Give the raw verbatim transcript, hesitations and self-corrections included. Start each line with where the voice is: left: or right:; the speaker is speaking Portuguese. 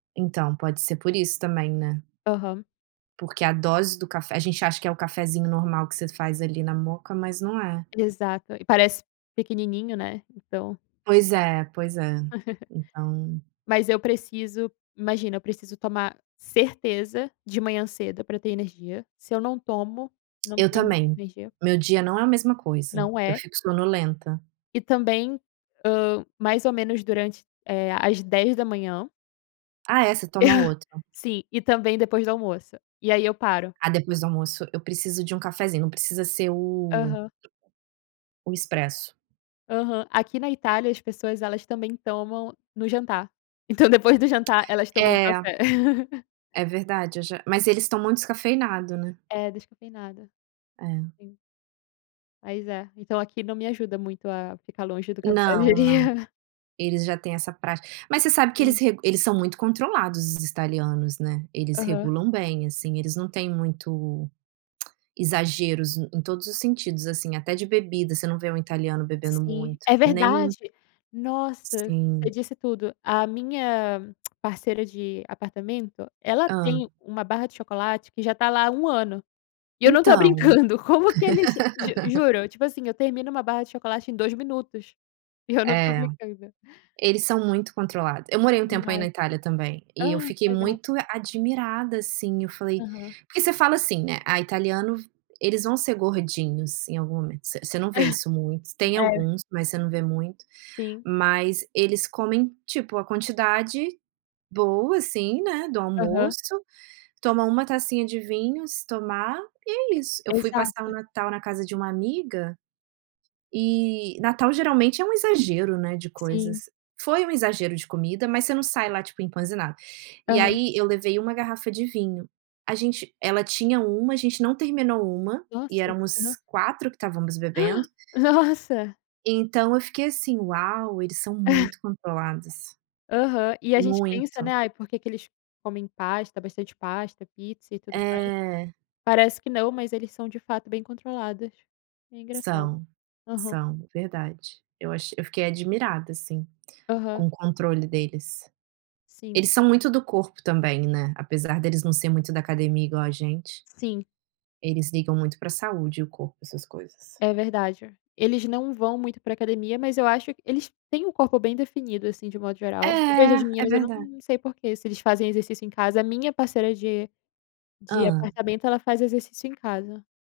right: Então, pode ser por isso também, né.
left: Aham.
right: Porque a dose do café a gente acha que é o cafezinho normal que você faz ali na moka, mas não é.
left: Exato, e parece pequenininho, né, então.
right: Pois é, pois é, então
left: Mas eu preciso, imagina, eu preciso tomar certeza de manhã cedo para ter energia, se eu não tomo, não
right: Eu
left: tenho
right: também,
left: energia.
right: meu dia não é a mesma coisa,
left: Não
right: eu
left: é.
right: fico sonolenta.
left: E também, hã, mais ou menos durante, eh, às dez da manhã.
right: Ah é, você toma outro.
left: Sim, e também depois do almoço, e aí eu paro.
right: Ah, depois do almoço eu preciso de um cafezinho, não precisa ser o
left: Aham.
right: o expresso.
left: Aham. Aqui na Itália as pessoas elas também tomam no jantar. Então depois do jantar elas tomam
right: É.
left: café.
right: É verdade eu já mas eles tomam descafeinado, né.
left: É, descafeinado.
right: É.
left: Sim. Mas é, então, aqui não me ajuda muito a ficar longe do café, eu
right: Não, não,
left: diria.
right: eles já têm essa prática. Mas você sabe que eles
left: Sim.
right: re eles são muito controlados, os italianos, né. Eles
left: Aham.
right: regulam bem, assim, eles não têm muito exageros em todos os sentidos, assim. Até de bebida: você não vê um italiano bebendo
left: Sim,
right: muito,
left: é
right: nem um
left: verdade. Nossa, você
right: Sim.
left: disse tudo, a minha parceira de apartamento, ela
right: Hã.
left: tem uma barra de chocolate que já está lá há um ano, e eu não estou
right: Então.
left: brincando, como que eles ju juro, tipo assim, eu termino uma barra de chocolate em dois minutos, e eu não estou
right: É,
left: brincando.
right: eles são muito controlado. Eu morei um tempo aí na
left: Demais.
right: Itália também, e eu
left: Ah,
right: fiquei
left: legal.
right: muito admirada, assim. Eu falei
left: Aham.
right: porque você fala assim, né: "Ah, italiano, eles vão ser gordinhos em algum momento". V você não vê isso muito, tem
left: É.
right: alguns mas você não vê muito.
left: Sim.
right: Mas eles comem, tipo, a quantidade boa, assim, né, do
left: Aham.
right: almoço. Toma uma tacinha de vinho, se tomar, e é isso.
left: E
right: Eu fui passar o
left: exato.
right: Natal na casa de uma amiga, e Natal geralmente é um exagero, né, de
left: Sim.
right: coisas. Foi um exagero de comida, mas você não sai lá, tipo, empazinada. E
left: Aham.
right: aí eu levei uma garrafa de vinho. A gente ela tinha uma, a gente não terminou uma, e
left: Nossa,
right: éramos
left: aham.
right: quatro que estávamos bebendo.
left: Nossa.
right: Então eu fiquei assim: "Uau, eles são muito controlados".
left: Aham. E a gente pensa, né:
right: Muito.
left: "Ai, por que que eles comem pasta, bastante pasta, pizza e tudo mais".
right: É.
left: Parece que não, mas eles são de fato bem controlados. É engraçado.
right: São,
left: Aham.
right: são, verdade, eu acho eu fiquei admirada assim,
left: Aham.
right: com o controle deles.
left: Sim.
right: Eles são muito do corpo também, né. Apesar deles não ser muito da academia igual a gente...
left: Sim.
right: eles ligam muito para saúde e o corpo, essas coisas.
left: É verdade. Eles não vão muito para academia, mas eu acho eles têm o corpo bem definido, assim, de um modo
right: É,
left: geral. Eu vejo as
right: é
left: meninas, eu
right: verda
left: não sei porquê, se eles fazem exercício em casa. A minha parceira de de
right: Hã.
left: apartamento, ela faz exercício em casa.